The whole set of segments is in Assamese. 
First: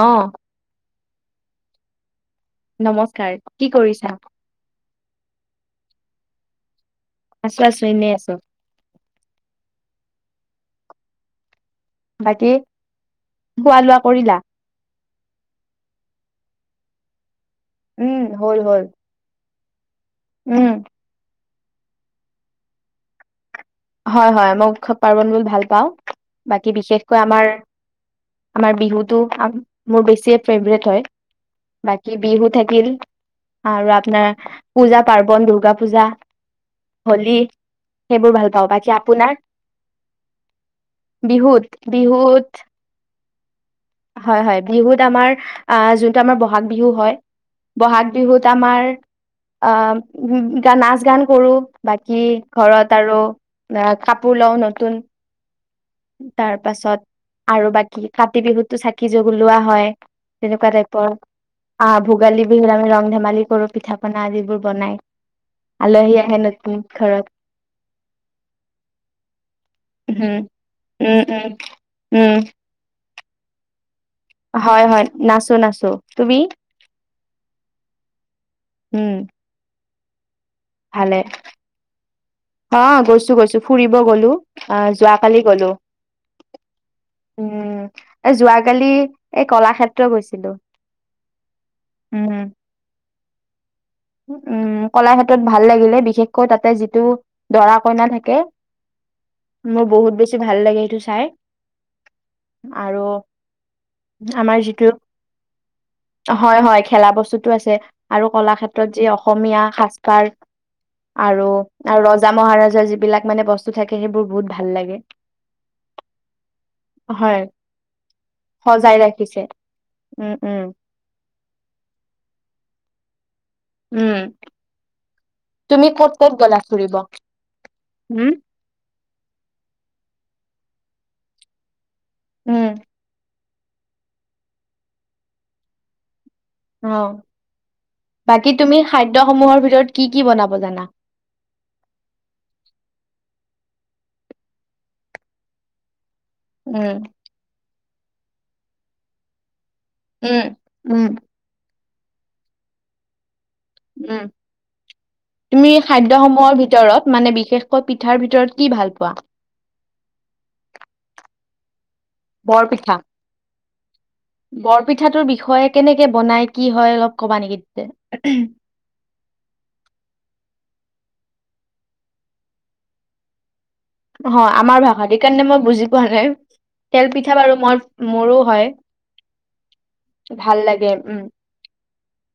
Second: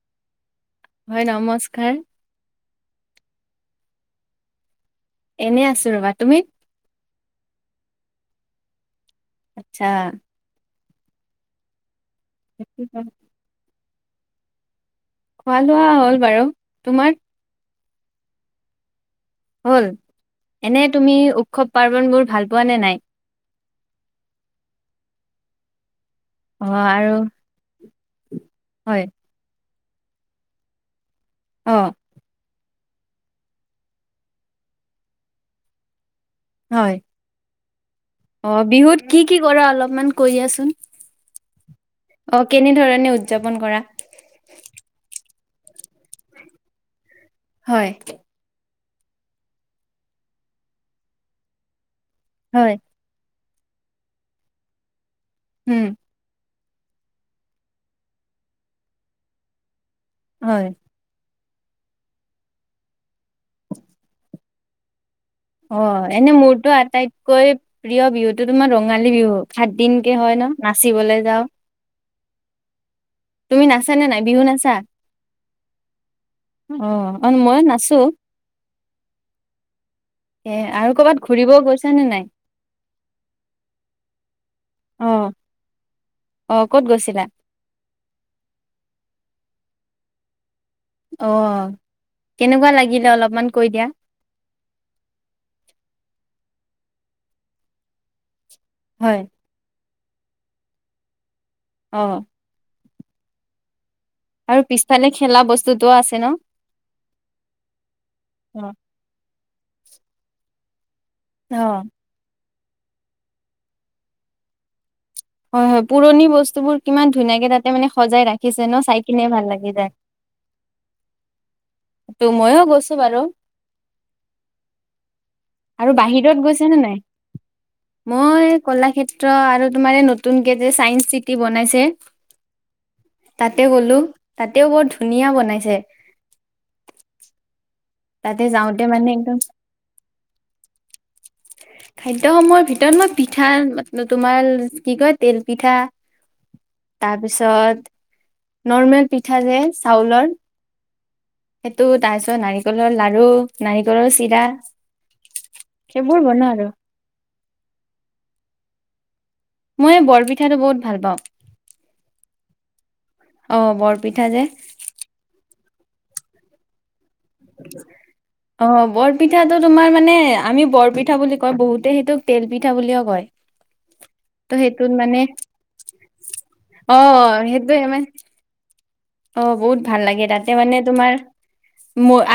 অ হয় নমস্কাৰ নমস্কাৰ, কি কৰিছা? এনে আছো ৰ'বা। তুমি? আছো আছো এনেই আছো। আচ্ছা। বাকী খোৱা লোৱা কৰিলা? খোৱা লোৱা হ'ল বাৰু। তোমাৰ? উম হল হল। হ'ল, উম এনে তুমি উৎসৱ, পাৰ্বণবোৰ ভাল পোৱানে নাই? হয়, হয়, মই উৎসৱ, পাৰ্বণবোৰ ভাল পাওঁ। অ বাকী আৰু বিশেষকৈ আমাৰ, আমাৰ হয় বিহুটো আম মোৰ বেছিয়ে ফেভৰেট হয়, অ বাকী বিহু থাক কিল, আৰু আপোনাৰ পূজা, পাৰ্বন, দুৰ্গা পূজা। হয় হলী সেইবোৰ ভাল- অ পাওঁ বাকী বিহুত কি আপোনাৰ কি কৰা অলপমান কৈ দিয়াচোন? বিহুত অ বিহুত, কেনেধৰণে উদযাপন কৰা হয় হয়। বিহুত আমাৰ আহ যোনটো আমাৰ বহাগ বিহু হয়, হয় বহাগ বিহুত আমাৰ অ নাচ গান কৰো বাকী হয় ঘৰত আৰু আহ কাপোৰ লওঁ নতুন উম তাৰ পাছত আৰু বাকী কাতি বিহুতটো চাকি জ্বলোৱা লোৱা হয়। হয় তেনেকুৱা টাইপৰ আহ ভোগালী বিহুত আমি ৰং ধেমালি কৰো পিঠা পনা আদিবোৰ বনাই। অ আলহী এনে আহে মোৰতো নতুন ঘৰত আটাইতকৈ প্ৰিয় বিহুতটো তোমাৰ ৰঙালী বিহু সাত দিনকে হয় উম ন নাচ উম উম উম তুমি নাচানে নাই বিহু নাচা হয় হয় নাচো নাচো তুমি অ? অ মইো নাছো। উম এ আৰু ভালে কৰ'ৰবাত ঘুৰিব গৈছ নে নাই? অ গৈছো গৈছো ফুৰিব গলো আহ অ যোৱাকালি গলো অ ক'ত গৈছিলা? উম এ যোৱাকালি এই কলাক্ষেত্ৰ গৈছিলো। অ উম কেনেকুৱা লাগিলে অলপমান কৈ দিয়া। উম কলাক্ষেত্ৰতত ভাল লাগিলে বিশেষকৈ তাতে যিটো দৰা কইনা থাকে। হয়। মোৰ বহুত বেছি ভাল লাগে সেইটো চাই। আহ আৰু আমাৰ আৰু যিটো পিছফালে খেলা বস্তু হয় হয় খেলা বস্তুতো আছে আৰু অ কলাক্ষেত্ৰত যি অসমীয়া সাজপাৰ আৰু অ ৰ মহাৰাজৰ যিবিলাক মানে বস্তু থাকে সেইবোৰ বহুত ভাল লাগে। হয় হয় পুৰণি বস্তুবোৰ কিমান হয় ধুনীয়াকে তাতে মানে সজাই ৰাখিছে ন সজাই চাই কিনে ৰাখিছে ভাল লাগি যায়। উম উম [unintelligible] তটো ময়ো গৈছো বাৰু উম তুমি আৰু ক'ত ক'ত বাহিৰত গ'লা গৈছেনে নাই ফুৰিব উম মই কলাক্ষেত্ৰ আৰু তোমাৰ নতুনকে যে চাইন্স চিটি বনাইছে উম তাতে গ'লো তাতেও বৰ ধুনীয়া বনাইছে অ তাতে বাকী তুমি যাওঁতে মানে একদম খাদ্যসমূহৰ ভিতৰত কি কি বনাব জানা খাদ্যয় সময়ৰ ভিতৰত মই পিঠ পিঠা ম তোমাৰ কি কয় তেল পিঠা উম তাৰপিছত নৰ্মেল পিঠা যে চাউলৰ উম উম সেইটো তাৰ পিছত নাৰিকলৰ লাৰু নাৰিকলৰ উম চিৰা তুমি খাদ্য সেইবোৰ বনাও সমূহৰ আৰু ভিতৰত মানে বিশেষকৈ পিঠাৰ ভিতৰত কি ভাল পোৱা মই বৰপিঠাটো বহুত ভাল পাওঁ বৰপিঠা অ বৰপিঠা যে বৰপিঠাটোৰ বিষয়ে কেনেকে বনাই কি হয় অলপ ক'বা নেকি তেন্তে? অ বৰপিঠাটো তোমাৰ মানে আমি বৰপিঠ পিঠা বুলি কয় বহুতে সেইটোক তেল পিঠা বুলিও কয় অ ত' আমাৰ সেইটোত ভাষাটো মানে কাৰণে মই বুজি পোৱা নাই অ তেল পিঠা বাৰু মোৰ সেইটোয়ে মানে মোৰো হয় অ বহুত ভাল লাগে তাতে ভাল মানে লাগে তোমাৰ উম।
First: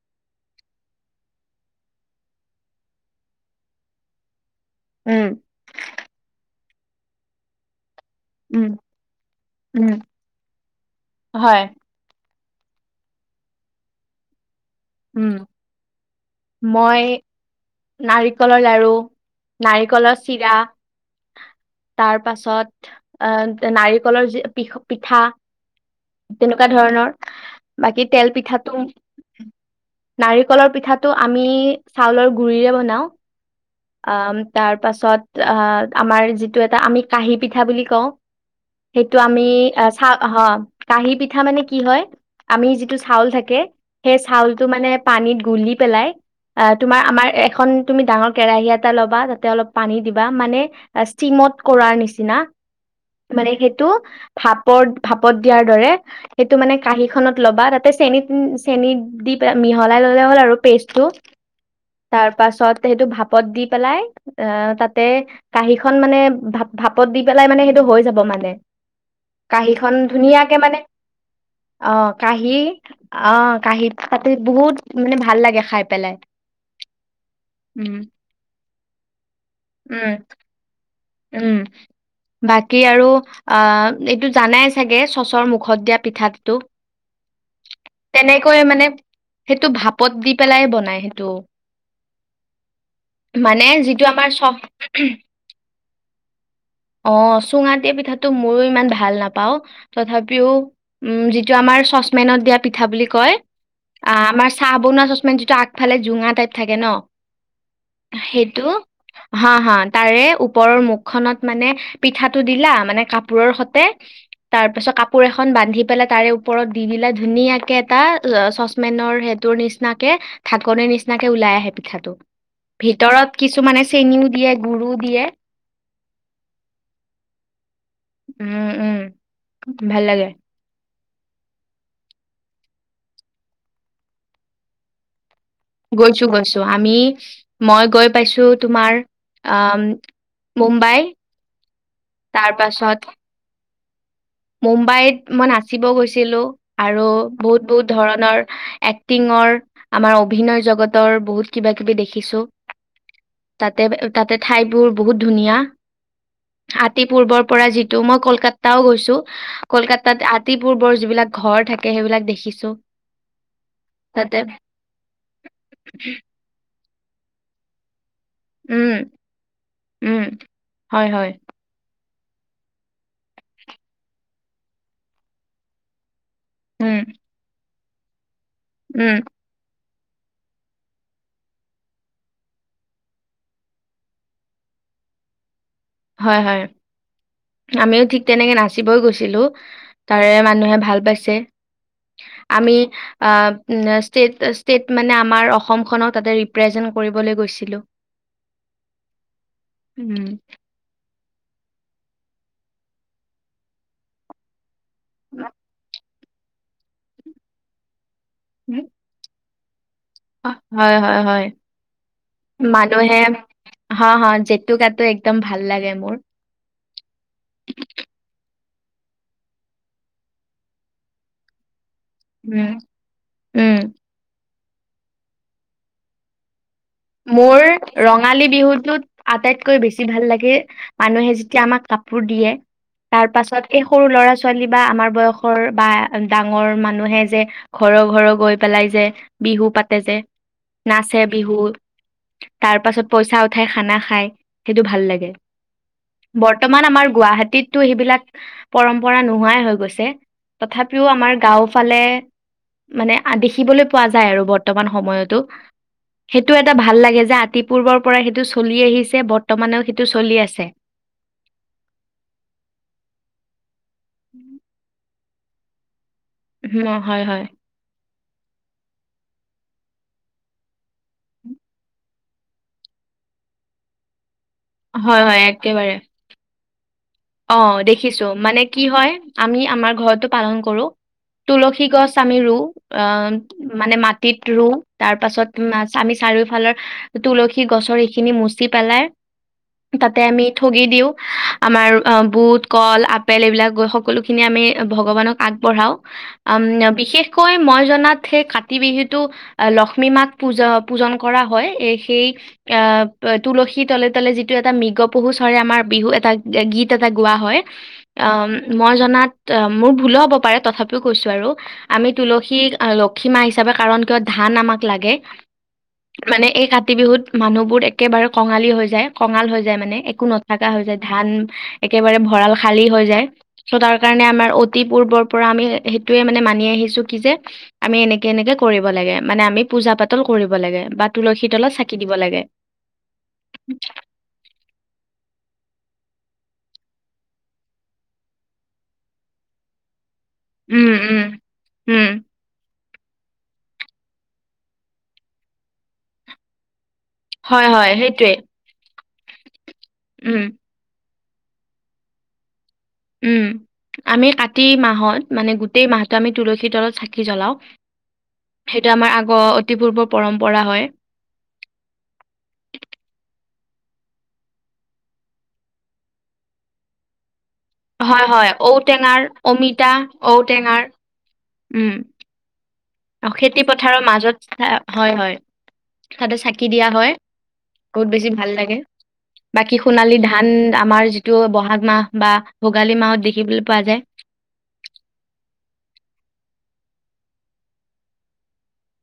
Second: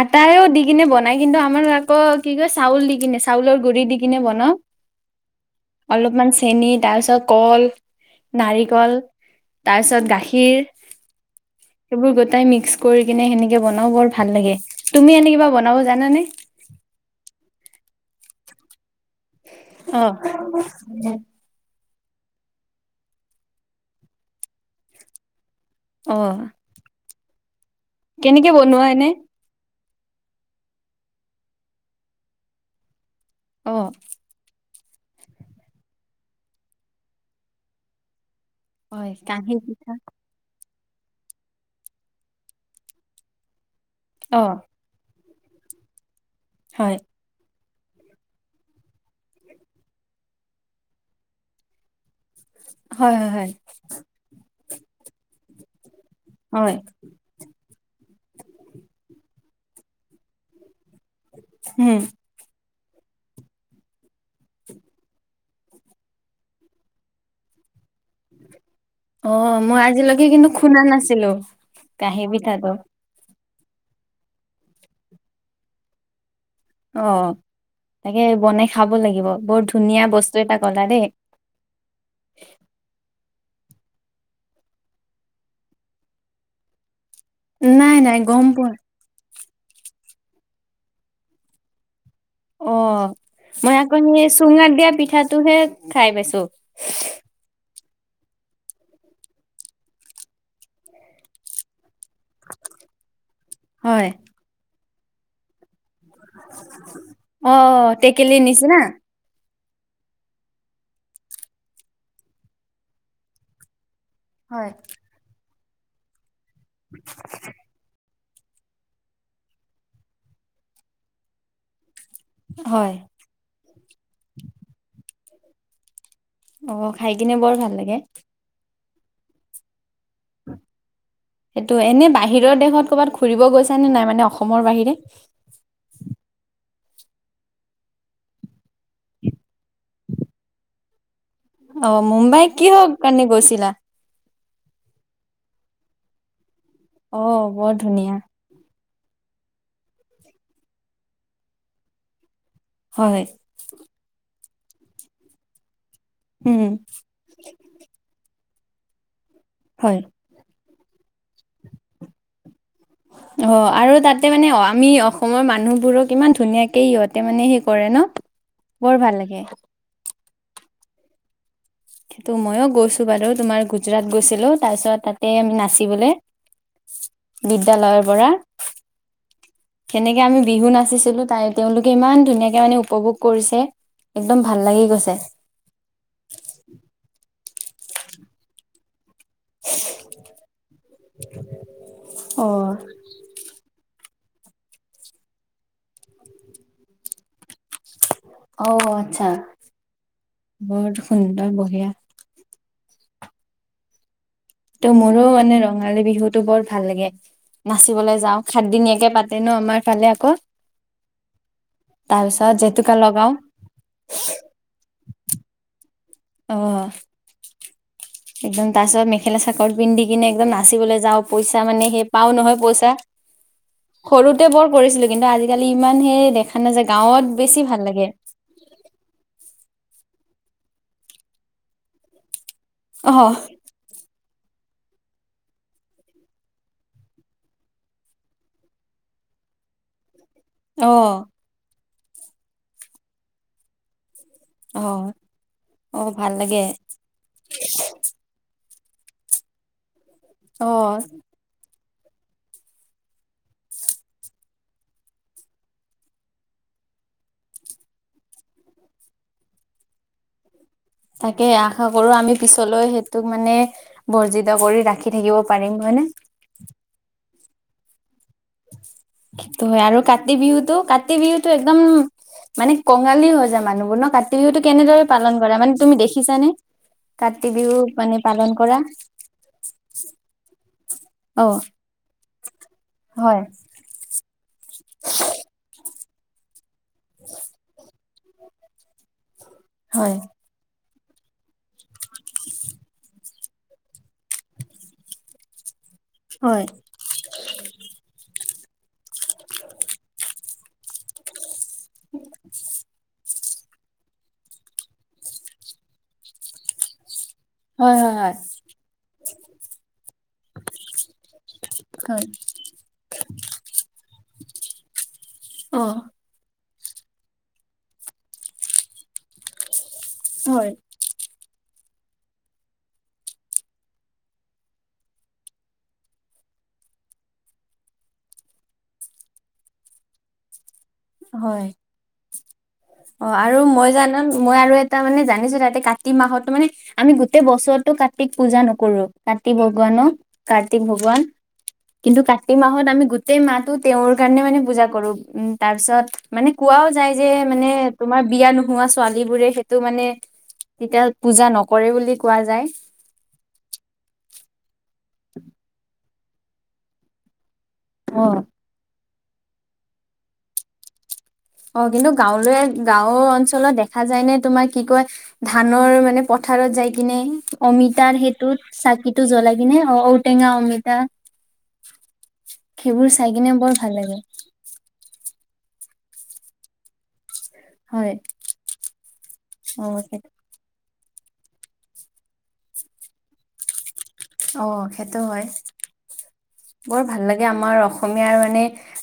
আটায়ও দি কিনে বনাই কিন্তু আমাৰ আকৌ কি কয় চাউল দি কিনে চাউলৰ গুৰি দি কিনে বনা উম অলপমান চেনি তাৰপিছত কল উম নাৰিকল উম তাৰপিছত গাখীৰ হয় সেইবোৰ গোটাই মিক্স কৰি কিনে সেনেকে বনাও বৰ ভাল লাগে তুমি উম এনে কিবা বনাব জানানে মই নাৰিকলৰ লাৰু অ'। নাৰিকলৰ চিৰা তাৰ পাছত আহ নাৰিকলৰ যি পি পিঠা অ', তেনেকুৱা ধৰণৰ বাকী তেল কেনেকে পিঠাটো বনোৱা এনে? নাৰিকলৰ পিঠাটো আমি চাউলৰ গুৰিৰে বনাওঁ অ', আম তাৰ পাছত আ আমাৰ যিটো এটা আমি কাঁহি পিঠা বুলি কওঁ হয় সেইটো আমি কাঁহী পিঠা চা অ' হ কাঁহীপিঠা মানে কি হয় আমি যিটো চাউল থাকে সেই অ', চাউলটো মানে পানীত গুলি পেলাই অ হয়, তোমাৰ আমাৰ এখন তুমি ডাঙৰ কেৰাহী এটা ল'বা তাতে অলপ পানী দিবা মানে ষ্টিমত কৰাৰ নিচিনা হয়, হয়, হয়, মানে সেইটো ভাপৰ ভাপত দিয়াৰ দৰে সেইটো মানে হয়, কাঁহী খনত ল'বা তাতে চেনি চেনি দি মিহলাই ললে হ'ল আৰু পেষ্ট টো উম, তাৰপাছত সেইটো ভাপত দি পেলাই অ তাতে কাঁহীখন মানে ভা ভাপত দি পেলাই মানে সেইটো হৈ যাব মানে অ', মই কাঁহীখন আজিলৈকে কিন্তু ধুনীয়াকে মানে শুনা নাছিলো আহ কাঁহী কাহী পিঠাটো অহ কাঁহীত পাতি বহুত মানে ভাল লাগে খাই পেলাই অ উম তাকে বনাই খাব লাগিব, বৰ ধুনীয়া উম বস্তু এটা কলা দেই। উম বাকী আৰু অ এইটো জানাই চাগে চচৰ মুখত দিয়া পিঠাটোটো নাই নাই, গম পোৱা? সেইটো ভাপত দি পেলাই বনাই সেইটো অ মানে মই আকৌ যিটো সেই আমাৰ চুঙাত দিয়া চ পিঠাটোহে খাই পাইছো অ চুঙা দিয়া পিঠাটো ময়ো ইমান ভাল নাপাওঁ তথাপিও যিটো আমৰ চ চপেনত দিয়া পিঠা বুলি কয় হয়, আ আমাৰ চাহ বনোৱা চচপেন যিটো আ গফালে জোঙা টাইপ থাকে ন অ', টেকেলিৰ সেইটো নিচিনা হা হা তাৰে ওপৰৰ মুখখনত মানে পিঠাটো দিলা মানে কাপোৰৰ সতে তাৰ হয়, পিছত কাপোৰ এখন বান্ধি পেলাই তাৰে ওপৰত দি দিলাই ধুনীয়াকে এটা চচমেনৰ সেইটোৰ নিচিনাকে ঢাকনিৰ নিচিনাকে ওলাই আহে পিঠাটো হয়। ভিতৰত কিছুমানে চেনীও দিয়ে, গুৰু দিয়ে অ খাই কিনে বৰ ভাল লাগে উম উম ভাল লাগে সেইটো এনে বাহিৰৰ দেশত কৰ'বাত ঘুৰিব গৈছা নে নাই মানে অসমৰ বাহিৰে? গৈছো গৈছো আমি মই গৈ পাইছো তোমাৰ আম মুম্বাই। অ', মুম্বাই তাৰ কিহৰ পাছত কাৰনে গৈছিলা? মুম্বাইত মই নাচিব গৈছিলোঁ, আৰু অ বহুত, বৰ বহুত ধুনীয়া ধৰণৰ এক এক্টিঙৰ আমাৰ অভিনয় জগতৰ বহুত কিবা কিবি দেখিছোঁ। হয় তাতে, তাতে, ঠাইবোৰ বহুত ধুনীয়া। উম আতি পূৰ্বৰ পৰা যিটো মই কলকাতাও গৈছোঁ, হয় কলকাতাত আতি পূৰ্বৰ যিবিলাক ঘৰ থাকে সেইবাক দেখিছো অ আৰু তাতে মানে আমি অসমৰ মানুহবোৰক ইমান ধুনীয়াকে ইহঁত তে মানে সেই কৰে ন উম বৰ ভাল লাগে। উম হয় হয় সেইটো মইও গৈছো বাৰু তোমাৰ গুজৰাট গৈছিলো তাপিছত তাতে আমি নাচিবলে উম বিদ্যালয়ৰ পৰা উম। কেনেকে আমি বিহু নাচিছিলোঁ, তাই-তেওঁলোকে ইমান ধুনীয়াকে মানে উপভোগ কৰিছে। একদম ভাল লাগি গৈছে। হয়, হয়, আমিও ঠিক তেনেকে নাচিবই গৈছ ছিলো, তাৰে মানুহে ভাল পাইছে, অ আমি আ উম, ষ্টেট, ষ্টেট, মানে আমাৰ অসমখনক তাতে ৰিপ্ৰেজেন্ট কৰিবলৈ গৈছ অ', আচ্ছা, উম বৰ সুন্দৰ বঢ়িয়া। ত' মোৰো মানে ৰঙালী বিহুটো বৰ ভাল লাগে, নাচিবলৈ যাওঁ, সাতদিনীয়াকে পাতে। ন' আমাৰ ফালে আকৌ হয়, হয়, হয়। তাৰপিছত জেতুকা মানুহে লগাও। হ হ জেতুকাটো একদম ভাল লাগে মোৰ। অহ একদম তাৰ পিছত মেখেলা চাকৰ পিন্ধি কিনে একদম নাচিবলৈ যাওঁ পইচা মানে সেই পাও নহয় উম পইচা উম সৰুতে বৰ কৰিছিলো কিন্তু আজিকালি ইমান সেই দেখ মোৰ ৰঙালী বিহুটোত আটাইতকৈ বেছি ভাল লাগে। মানুহে যেতিয়া আমাক কাপোৰ দিয়ে অ তাৰ পাছত এই সৰু ল'ৰা ছ ছোৱালী বা আমাৰ বয়সৰ বা ডাঙৰ মানুহে যে ঘৰ ঘৰ গৈ পেলাই যে বিহু পাতে যে অ নাচে বিহু তাৰ পাছত পইচা উঠাই খানা খাই। সেইটো অ ভাল লাগে, অ ভাল লাগে বৰ্তমান আমাৰ গুৱাহাটীতো সেইবিলাক পৰম্পৰা নোহোৱাই হৈ গৈছে অ তথাপিও আমাৰ গাও ফালে মানে দেখিবলৈ পোৱা যায় আৰু বৰ্তমান সময়তো, সেইটো টা ভাল লাগে যে আতি পূৰ্বৰ পৰা সেইটো চলি আহিছে বৰ্তমানেও সেইটো চলি আছে। তাকে আশা কৰো আমি পিছলৈ সেইটোক মানে বৰ্জিত কৰি ৰাখি থাকিব পাৰিম হয় নে? অ হয় হয়। সেটো হয় আৰু কাতি বিহুতটো কাতি বিহুতটো একদম মানে কঙালী হৈ যায় মানুহবোৰ ন কাতি বিহুতটো কেনেদৰে হয় পালন হয় কৰা মানে তুমি একেবাৰে দেখিছানে? কাতি অ বিহু দেখিছো পালন মানে কৰা কি হয় আমি আমাৰ ঘৰতো পালন কৰো। অ তুলসী গছ আমি ৰু অ হয় মানে মাটিত ৰু তাৰ পাছত আমি চাৰিওফালৰ তুলসী গছৰ এইখিনি মচি পেলাই হয় তাতে আমি ঠগি দিওঁ আমাৰ বুট কল আপেল এইবিলাক গৈ সকলোখিনি আমি ভগৱানক আগবঢ়াওঁ। আম হয় বিশেষকৈ মই জনাত সেই কা কাতি বিহুটো লক্ষ্মী মাক পূজা পূজন কৰা হয়। এ সেই আহ তুলসীৰ তলে তলে যিটো এটা মৃগ পহু চৰে আমাৰ বিহু এটা, গীত এটা, লোৱা হয়। হয় আ হয় মই জনাত মোৰ ভূল ও হ'ব পাৰে তথাপিও কৈছোঁ আৰু হয় তুলসী লক্ষী মা হিচাপে কাৰণ কিয় ধান আমাক লাগে অ মানে এই ক কাতি বিহুত মানুহবোৰ একেবাৰে কঙালী হৈ যায় কঙাল হৈ যায় মানে একো নথকা হয় হৈ যায় ধান একেবাৰে ভঁৰাল খালী হৈ যায় চ' তাৰ কাৰণে আমাৰ অতি পূৰ্বৰ পৰা আমি সেইটোয়ে মানে মানি আহি আহিছো কি যে আমি এনেকে এনেকে কৰিব লাগে মানে আমি পুজা পাতল কৰিব লাগে বা তুলসীৰ হয় তলত চাকি দিব লাগে অ আৰু মই জানো মই আৰু এটা মানে জানিছো তাতে কাট কাতি মাহতো মানে আমি গোটেই বছৰতো কাতিক পূজা নকৰো কাতি ভগৱানক কাৰ্তিক উম ভগৱান উম উম কিন্তু কাতি মাহত আমি গোটেই মাহটো তেওঁৰ কাৰণে মানে পূজা কৰো। উম তাৰ পিছত মানে কোৱাও যায় যে হয় মানে হয় তোমাৰ সেইটোৱে বিয়া নোহোৱা ছোৱালী বোৰে সেইটো মানে উম কেতিয়াও পূজা নকৰে বুলি কোৱা যায়। উম আমি কাতি মাহত মানে গোটেই মাহটো আমি তুলসীৰ তলত চাকি জ্বলাও। অ সেইটো আমাৰ আগ অতি পূৰ্বৰ পৰম্পৰা হয়। অঁ কিন্তু গাঁৱলৈ গাঁওৰ অঞ্চলত দেখা যায় নে তোমাৰ কি কয় ধানৰ মানে প পথাৰত যাই কিনে অমিতাৰ হয় হয় সেইটোত ঔটেঙাৰ চাকিটো জ্বলাই কিনে অমিতা অ ঔটেঙা ঔটেঙাৰ অমিতা সেইবোৰ চাই উম কিনে খেতি বৰ ভাল পথাৰৰ লাগে মাজত হয় হয় পথাতো চাকি দিয়া হয় বহুত হয় বেছি ভাল লাগে বাকী অ সোণালী সেই- ধান আমাৰ যিটো বহাগ মাহ বা ভোগালী মাহত দেখিবলে পোৱা যায় অ সেইটো হয় বৰ ভাল লাগে আমাৰ অসমীয়াৰ মানে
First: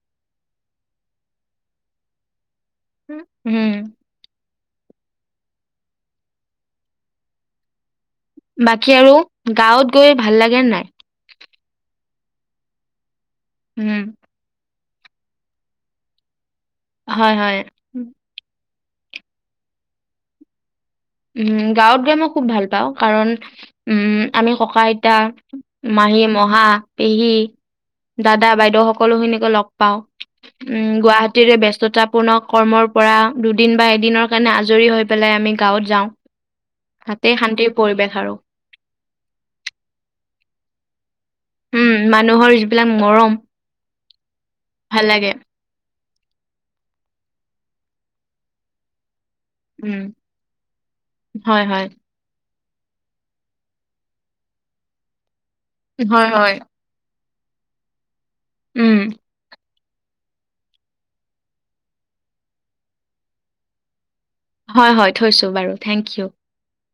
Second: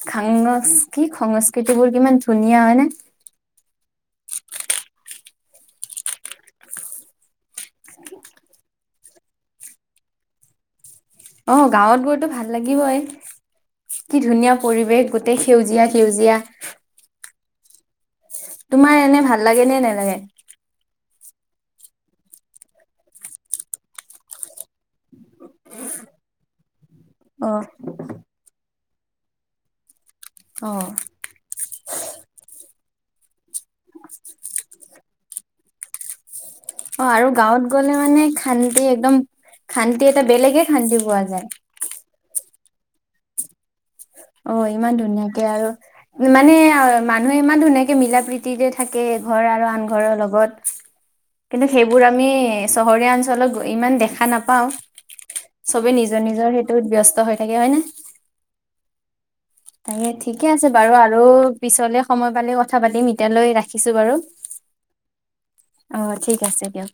সাংস কি সংস্কৃতি বোৰ কিমান ধুনীয়া হয়নে উম হোম [unintelligible] বাকী আৰু গাঁৱত গৈ ভাল লাগে নে নাই অ গাঁৱত গৈতো ভাল লাগিবই উম কি ধুনীয়া পৰিৱেশ গোটেই সেউজীয়া সেউজীয়া হয় হয় তোমাৰ এনে ভাল লাগে নে নেলাগে উম গাঁৱত গৈ মই খুব ভাল পাওঁ কাৰণ উম আমি ককা আইতা মা মাহী মহা, পেহী অ' দাদা বাইদেউ সকলো খিনিকে লগ পাওঁ অ' উম গুৱাহাটীৰে ব্যস্ততা পুনৰ কৰ্মৰ পৰা দুদিন বা এদিনৰ কাৰণে আজৰি হৈ পেলাই আমি গাঁৱত যাওঁ অ আৰু তাতেই গাঁৱত শান্তিৰ গ'লে পৰিৱেশ মানে আৰু শান্তি একদম শান্তি এটা বেলেগে শান্তি পোৱা যায় উম মানুহৰ যিবিলাক মৰম অ ইমান ভাল লাগে ধুনীয়াকে আৰু মানে মানুহে ইমান ধুনীয়াকে মিলা প্ৰীতিকে থাকে। ঘৰ আৰু আন উম, ঘৰৰ লগত হয় কিন্তু হয় সেইবোৰ আমি চহৰীয়া অঞ্চলত ইমান দেখা নাপাও চবে নিজৰ হয় নিজৰ হয় সেইটোত ব্যস্ত হৈ থাকে হয় নে? উম তাকে ঠিকে আছে বাৰু আৰু পিছলে সময় পালে কথা পাতিম এতিয়ালৈ ৰাখিছো বাৰু। হয় হয় থৈছো বাৰু অ থেংক ইউ। ঠিক আছে দিয়ক।